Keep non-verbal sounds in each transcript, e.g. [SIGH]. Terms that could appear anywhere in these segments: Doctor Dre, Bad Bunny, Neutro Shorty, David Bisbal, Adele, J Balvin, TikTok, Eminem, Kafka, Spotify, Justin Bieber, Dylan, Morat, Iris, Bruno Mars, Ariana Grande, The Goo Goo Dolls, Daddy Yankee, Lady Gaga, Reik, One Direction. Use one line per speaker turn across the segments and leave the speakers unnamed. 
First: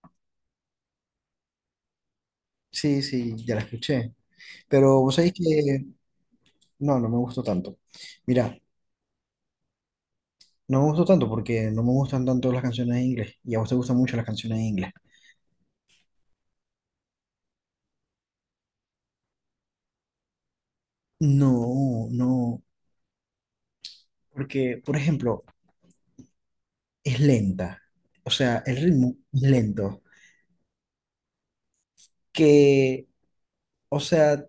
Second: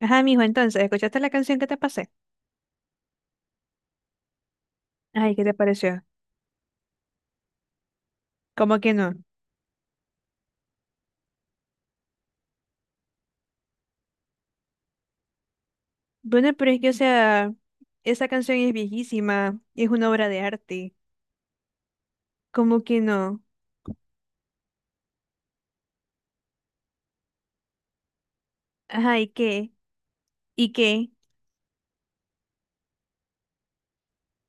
Ajá, mijo, entonces, ¿escuchaste la canción que te pasé?
Sí, sí, ya la escuché. Pero vos sabéis
Ay, ¿qué te
que
pareció?
no, no me gustó tanto. Mira,
¿Cómo que no?
no me gustó tanto porque no me gustan tanto las canciones en inglés. Y a vos te gustan mucho las canciones en inglés.
Bueno, pero es que, o sea, esa canción es viejísima, es una obra de arte.
No, no.
¿Cómo que no?
Porque, por ejemplo, es lenta. O sea, el ritmo
Ajá, ¿y
es
qué?
lento.
¿Y qué?
Que, o sea,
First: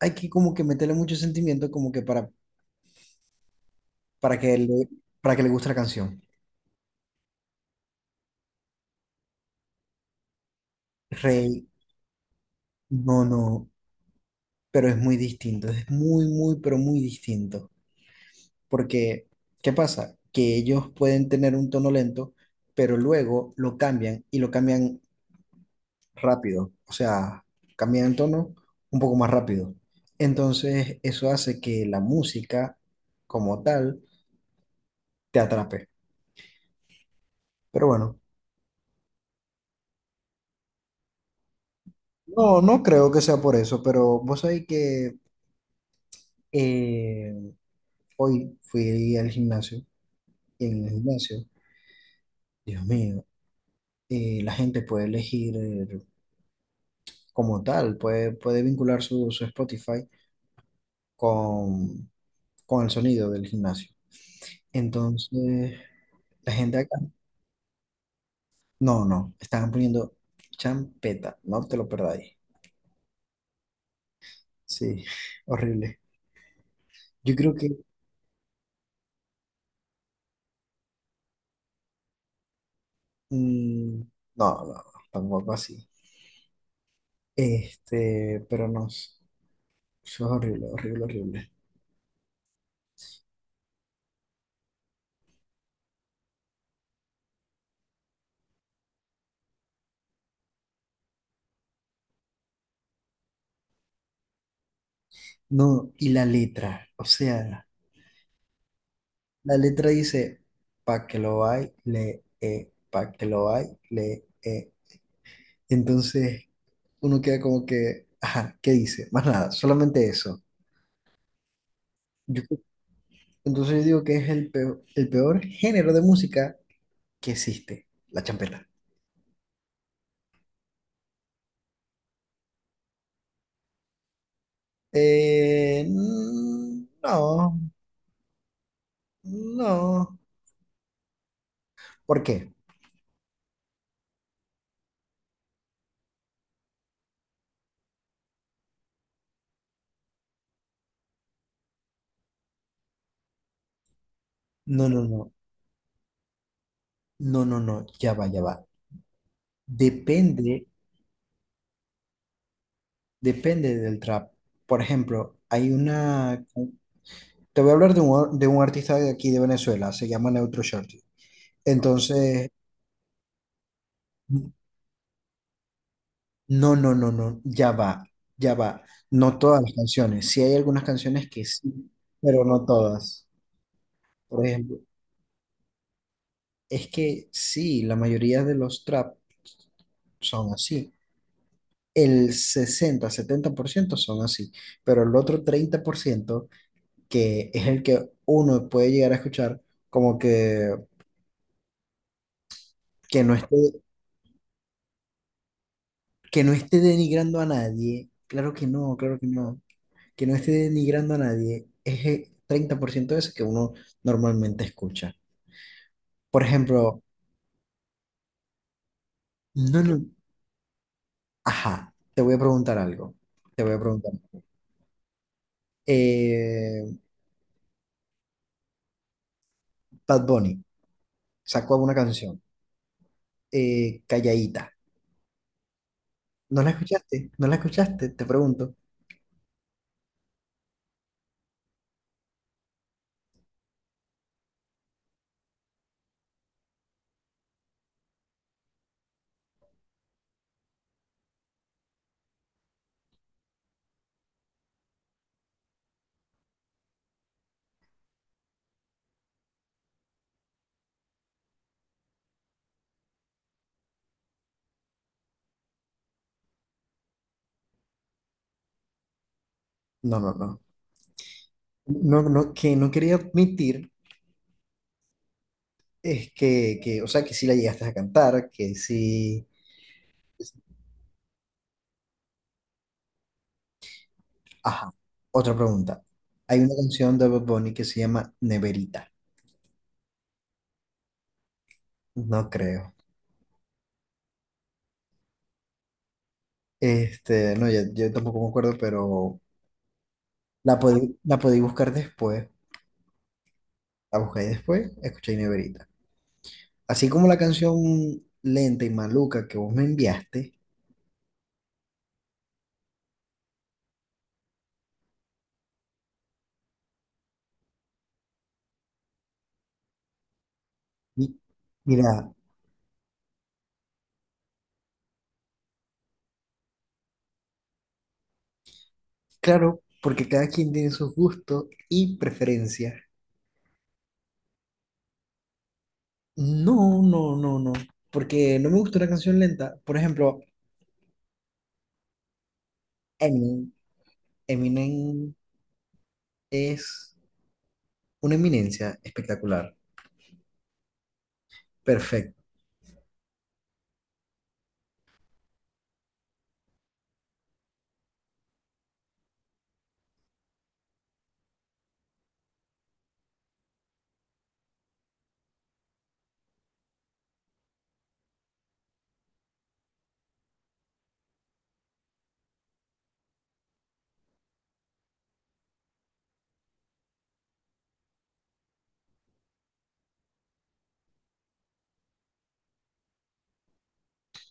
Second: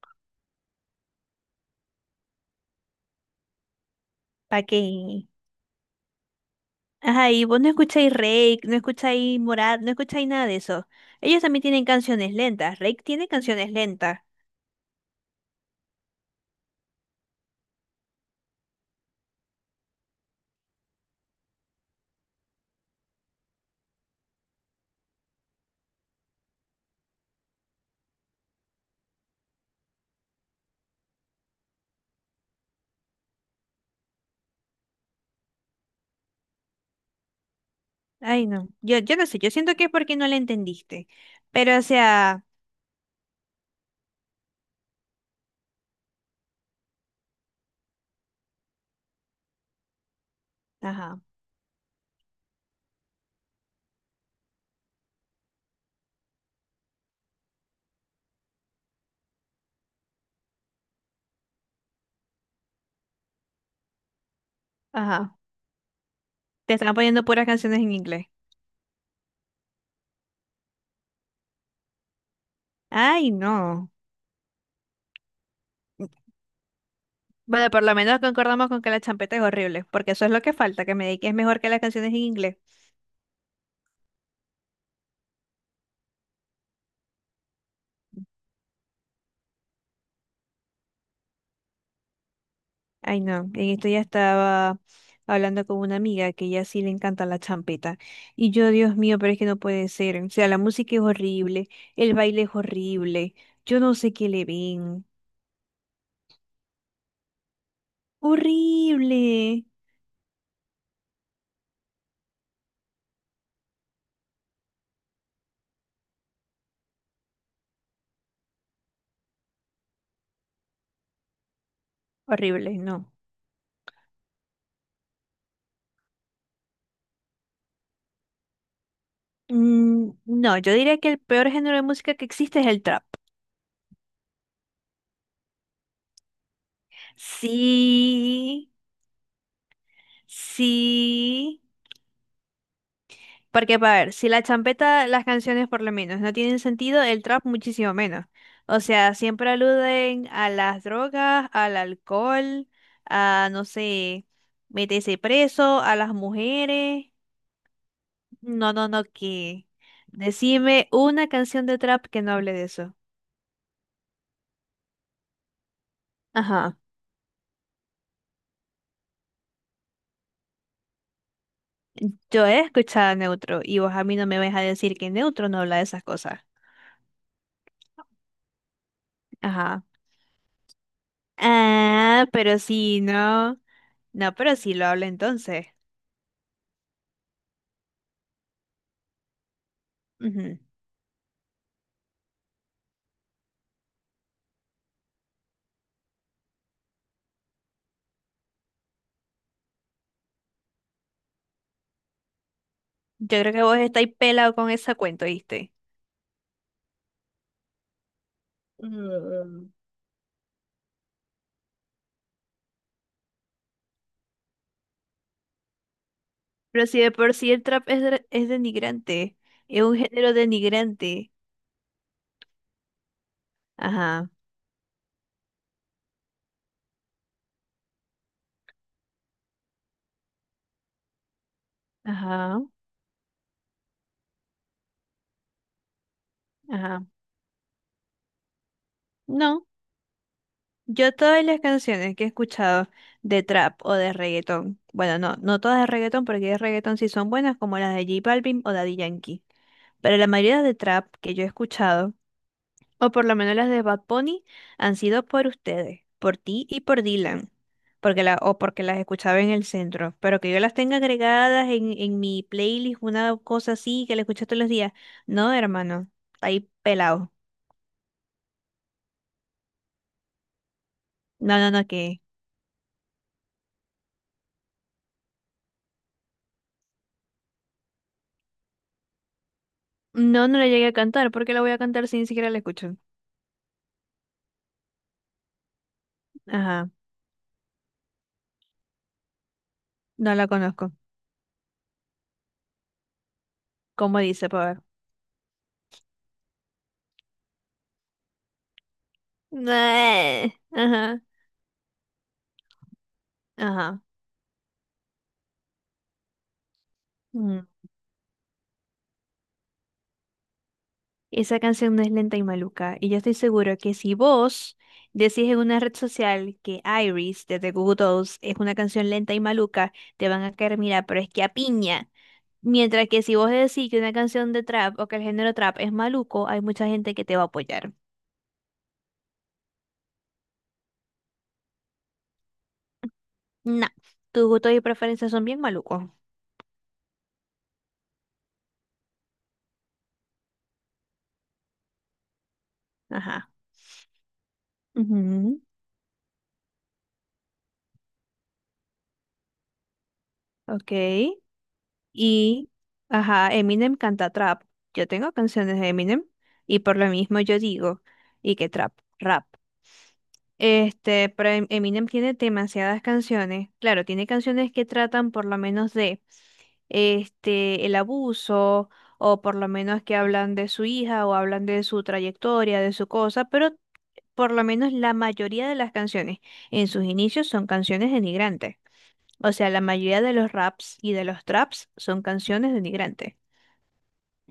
hay que como que meterle mucho sentimiento como que para que
¿Pa
le,
qué?
para que le guste la canción.
Ajá, y vos no escucháis Reik, no escucháis Morat, no escucháis nada de eso. Ellos también
Rey,
tienen canciones lentas, Reik
no,
tiene
no.
canciones lentas.
Pero es muy distinto. Es muy, muy, pero muy distinto. Porque, ¿qué pasa? Que ellos pueden tener un tono lento, pero luego lo cambian y lo cambian rápido. O sea, cambian el tono un poco más rápido. Entonces, eso hace que la música como tal te atrape. Pero bueno,
Ay, no, yo no sé, yo siento que es porque no la entendiste. Pero, o sea,
no, no creo que sea por eso, pero vos sabés que eh, hoy fui al gimnasio y en el
ajá,
gimnasio, Dios mío, la gente puede elegir como tal, puede vincular su Spotify con, con el sonido del gimnasio.
ajá,
Entonces, la
te
gente
están
acá,
poniendo puras canciones en inglés.
no, no, estaban poniendo champeta, no te lo perdáis.
Ay, no.
Sí, [LAUGHS] horrible. Yo creo que,
Bueno, por lo menos concordamos con que la champeta es horrible, porque eso es lo que falta, que me diga que es mejor que las canciones en inglés.
mm, no, no, tampoco así. Este, pero no, eso es horrible, horrible, horrible.
Ay, no, en esto ya estaba hablando con una amiga que ella sí le encanta la champeta. Y yo, Dios mío, pero es que no puede ser. O sea, la música es horrible, el baile es horrible, yo no sé qué le ven.
No, y la letra, o sea, la
Horrible,
letra dice, "pa' que lo hay, le, pa' que lo hay, le, eh". Entonces uno queda como que, ajá, ¿qué dice? Más nada, solamente eso. Yo creo-
horrible, no.
entonces yo digo que es el peor género de música que existe, la champeta.
Mm, no, yo diría que el peor género de música que existe es el trap.
Mm, no,
Sí,
no.
sí.
¿Por qué?
Porque, para ver, si la champeta, las canciones por lo menos no tienen sentido, el trap muchísimo menos. O sea, siempre aluden a las drogas, al alcohol, a, no sé,
No, no,
meterse
no,
preso, a las mujeres.
no, no, no, ya va, ya va.
No, no, no, que...
Depende,
Decime una canción de trap que no hable de eso.
depende del trap. Por ejemplo, hay una.
Ajá.
Te voy a hablar de un artista de aquí de Venezuela, se llama Neutro Shorty.
Yo
Entonces,
he escuchado a Neutro y vos a mí no me vais a decir que Neutro no habla de esas cosas.
no, no, no, no, ya va, ya va. No todas las
Ajá.
canciones. Sí hay algunas canciones que sí,
Ah,
pero
pero
no
sí,
todas.
no. No,
Por
pero sí
ejemplo,
lo habla entonces.
es que sí, la mayoría de los trap son
Ujú.
así. El 60, 70% son así, pero el otro 30% que es el que uno puede llegar a escuchar, como que no
Yo creo
esté,
que vos estáis pelado con esa cuenta, ¿viste?
que no esté denigrando a nadie. Claro que no, claro que no.
Mm,
Que no esté denigrando a nadie, es el 30% de eso que uno normalmente escucha. Por
pero
ejemplo,
si de por sí el trap es, es denigrante,
no,
es un
no,
género denigrante.
ajá, te voy a preguntar algo, te voy a preguntar.
Ajá,
Eh, Bad Bunny sacó una canción,
ajá,
Calladita. ¿No la
ajá.
escuchaste? ¿No la escuchaste? Te pregunto.
No, yo todas las canciones que he escuchado de trap o de reggaetón, bueno, no, no todas de reggaetón, porque de reggaetón sí son buenas, como las de J Balvin o Daddy Yankee. Pero la mayoría de trap que yo he escuchado o por lo menos las de Bad Bunny, han sido por ustedes, por ti y por Dylan, porque la, o porque las escuchaba en el centro, pero que yo las tenga agregadas en mi playlist, una cosa así, que la escucho todos los días. No, hermano, ahí pelado.
No, no, no.
No, no, no,
No,
que...
no, que no quería admitir es que, o sea, que sí la llegaste a cantar, que sí.
No, no la llegué a cantar, porque la voy a cantar si ni siquiera la escucho.
Ajá. Otra pregunta. Hay una
Ajá,
canción de Bad Bunny que se llama Neverita.
no la conozco.
No creo.
¿Cómo dice, para
Este, no, ya- yo tampoco me acuerdo, pero
ver?
la
[LAUGHS]
podí,
Ajá,
la podí buscar después.
ajá.
La busqué después, escuché Neverita. Así como la canción lenta y maluca que vos me enviaste.
Esa canción no es lenta y maluca, y yo estoy seguro que si vos decís en una red social que Iris de The Goo Goo Dolls es una canción lenta y maluca, te van a caer, mira, pero es
y-
que a piña.
mira,
Mientras que si vos decís que una canción de trap o que el género trap es maluco, hay mucha gente que te va a apoyar.
claro, porque cada quien tiene sus gustos y preferencias.
No, tus gustos y preferencias son bien malucos.
No, no, no, no. Porque no me gusta una canción lenta. Por ejemplo,
Ajá.
Eminem, Eminem
Ujú,
es una eminencia espectacular.
ok.
Perfecto.
Y, ajá, Eminem canta trap. Yo tengo canciones de Eminem y por lo mismo yo digo, ¿y qué trap? Rap. Este, pero Eminem tiene demasiadas canciones. Claro, tiene canciones que tratan por lo menos de este el abuso o por lo menos que hablan de su hija o hablan de su trayectoria, de su cosa, pero por lo menos la mayoría de las canciones en sus inicios son canciones denigrantes. O sea, la mayoría de los raps y de los traps son canciones denigrantes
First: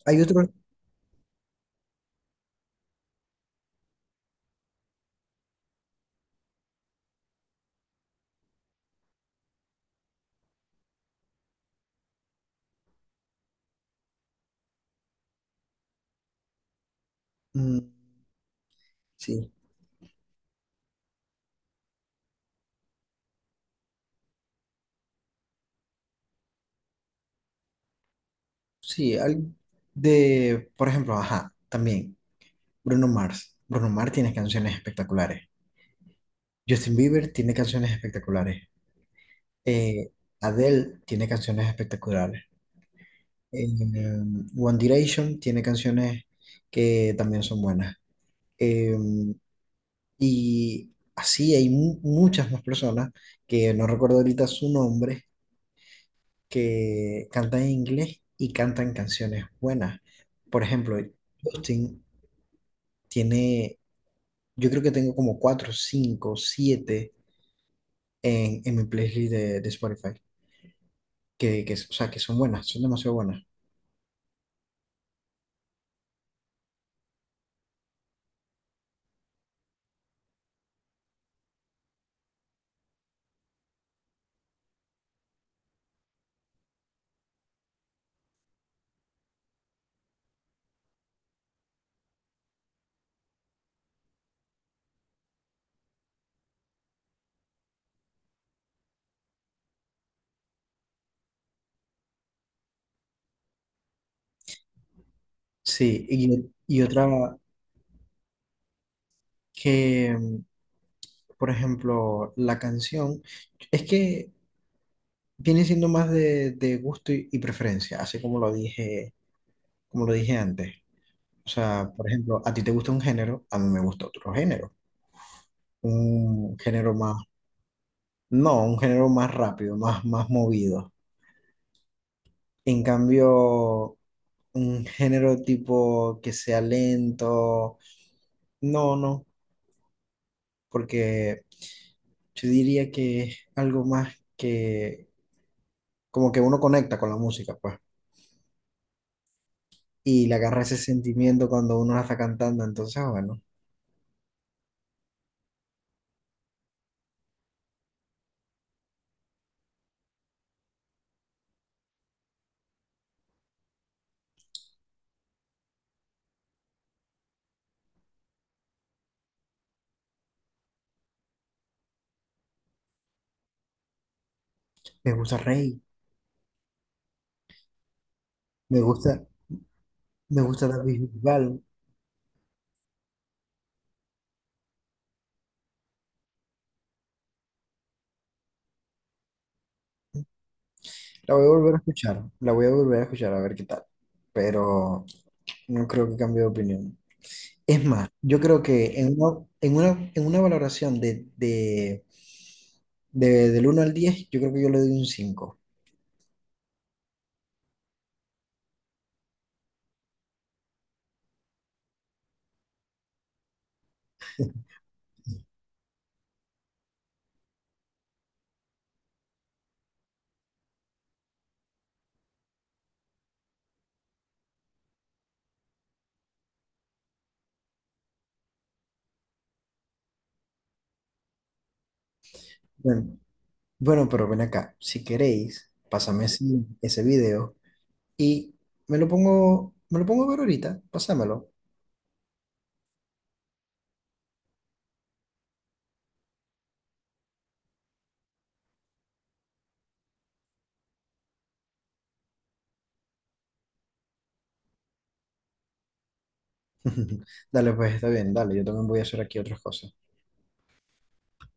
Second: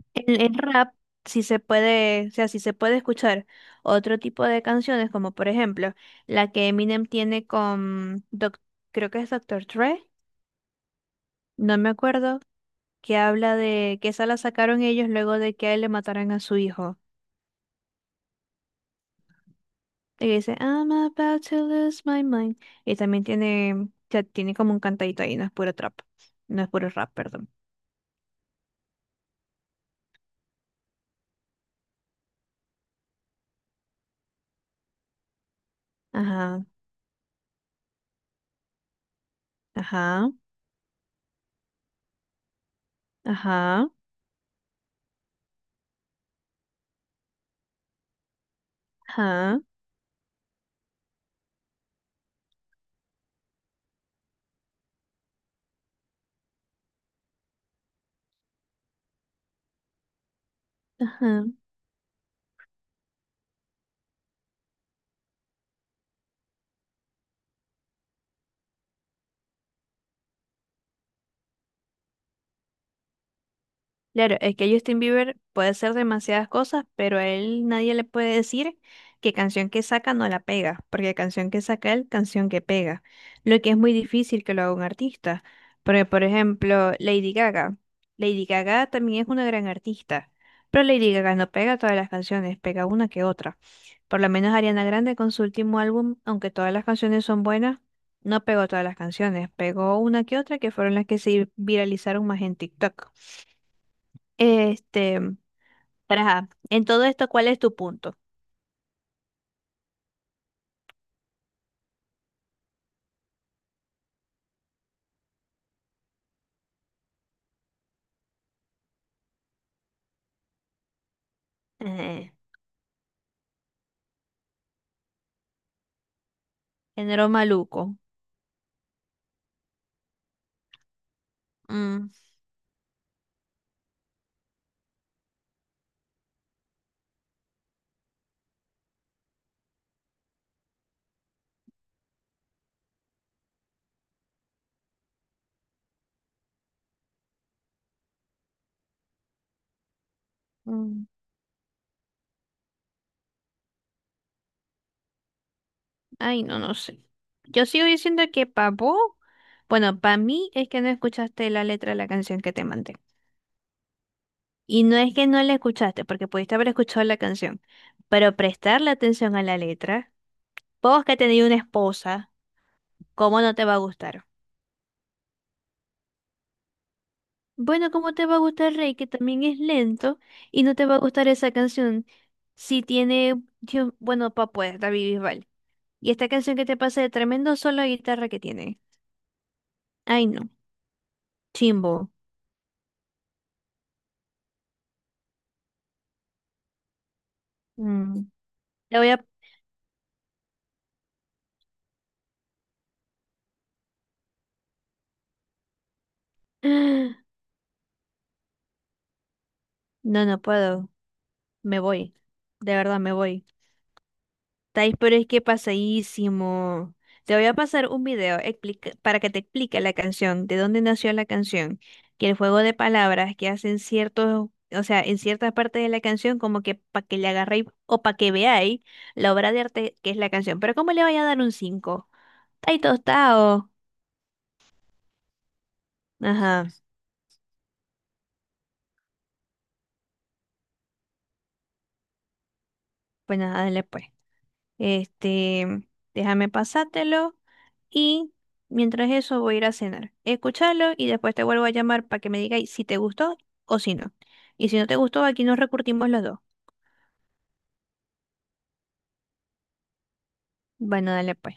Hay
el
otro.
el rap sí se puede, o sea, sí se puede escuchar otro tipo de canciones, como por ejemplo la que Eminem tiene con, creo que es doctor Dre, no me acuerdo, que habla de que esa la sacaron ellos luego de que a él le mataran a su hijo.
Mm, sí.
Y dice, I'm about to lose my mind. Y también tiene, o sea, tiene como un cantadito ahí, no es puro trap, no es puro rap, perdón.
Sí, por ejemplo, ajá, también Bruno Mars. Bruno Mars tiene canciones espectaculares.
Ajá,
Justin Bieber tiene canciones espectaculares. Eh,
ajá,
Adele tiene canciones espectaculares. Eh,
ajá,
One Direction tiene canciones que también son buenas. Eh,
ajá,
y así hay muchas más personas que no recuerdo ahorita su nombre, que cantan en inglés y cantan canciones buenas. Por ejemplo,
ajá.
Justin tiene yo creo que tengo como cuatro, cinco, siete en mi playlist de Spotify, o sea, que son buenas, son demasiado buenas.
Claro, es que Justin Bieber puede hacer demasiadas cosas, pero a él nadie le puede decir que canción que saca no la pega, porque canción que saca él, canción que pega, lo que es muy difícil que lo haga un artista. Porque, por ejemplo, Lady Gaga. Lady Gaga también es una gran artista, pero Lady Gaga no pega todas las canciones, pega una que otra. Por lo menos Ariana Grande con su último álbum, aunque todas las canciones son buenas, no pegó todas las canciones, pegó una que otra que fueron las que se viralizaron más en TikTok. Este,
Sí,
pero ajá,
y
en todo
otra
esto, ¿cuál es tu punto?
que, por ejemplo, la canción, es que viene siendo más de gusto y preferencia, así como lo dije antes. O sea, por
Eh,
ejemplo, a ti te gusta un género, a mí me gusta otro género, un género más,
género maluco.
no, un género más rápido, más, más movido.
Mm,
En cambio, un género tipo que sea lento. No, no, porque yo diría que es algo más que como que uno conecta con la música, pues, y le agarra ese
mm,
sentimiento cuando uno la está cantando. Entonces, ah, bueno,
ay, no, no sé. Yo sigo diciendo que para vos, bueno, para mí es que no escuchaste la letra de la canción que te mandé. Y no es que no la escuchaste, porque pudiste haber escuchado la canción, pero prestarle atención a la letra, vos que tenéis una esposa, ¿cómo no te va a gustar?
me gusta Rey,
Bueno, ¿cómo te va a gustar
me
Rey, que
gusta,
también es lento,
me
y
gusta
no te va a
David
gustar esa
Bisbal.
canción si tiene, bueno, Papo es David Bisbal. Y esta canción que te pasa de tremendo solo de guitarra que tiene. Ay, no,
La voy a volver a
chimbo.
escuchar, la voy a volver a escuchar a ver qué tal, pero no creo que cambie de opinión. Es más,
Mm.
yo creo
Le
que
voy
en
a...
una, en una, en una valoración del 1 al 10 yo creo que yo le doy un cinco.
[GASPS] No, no puedo. Me voy. De verdad, me voy. Tais, pero es que pasadísimo. Te voy a pasar un video para que te explique la canción, de dónde nació la canción, que el juego de palabras que hacen ciertos, o sea, en ciertas partes de la canción, como que para que le agarréis o para que veáis la obra de arte que es la canción. Pero ¿cómo le vaya a dar un 5 Tai
Bueno,
tostado.
bueno, pero ven acá, si queréis, pásame ese,
Ajá,
ese video y me lo pongo a ver ahorita, pásamelo.
pues nada, dale pues. Este, déjame pasártelo. Y mientras eso voy a ir a cenar. Escúchalo y después te vuelvo a llamar para que me digáis si te gustó o si no. Y si no te gustó, aquí nos recurtimos los dos.
[LAUGHS] Dale, pues está bien, dale, yo también voy a hacer aquí otras cosas.
Bueno, dale pues.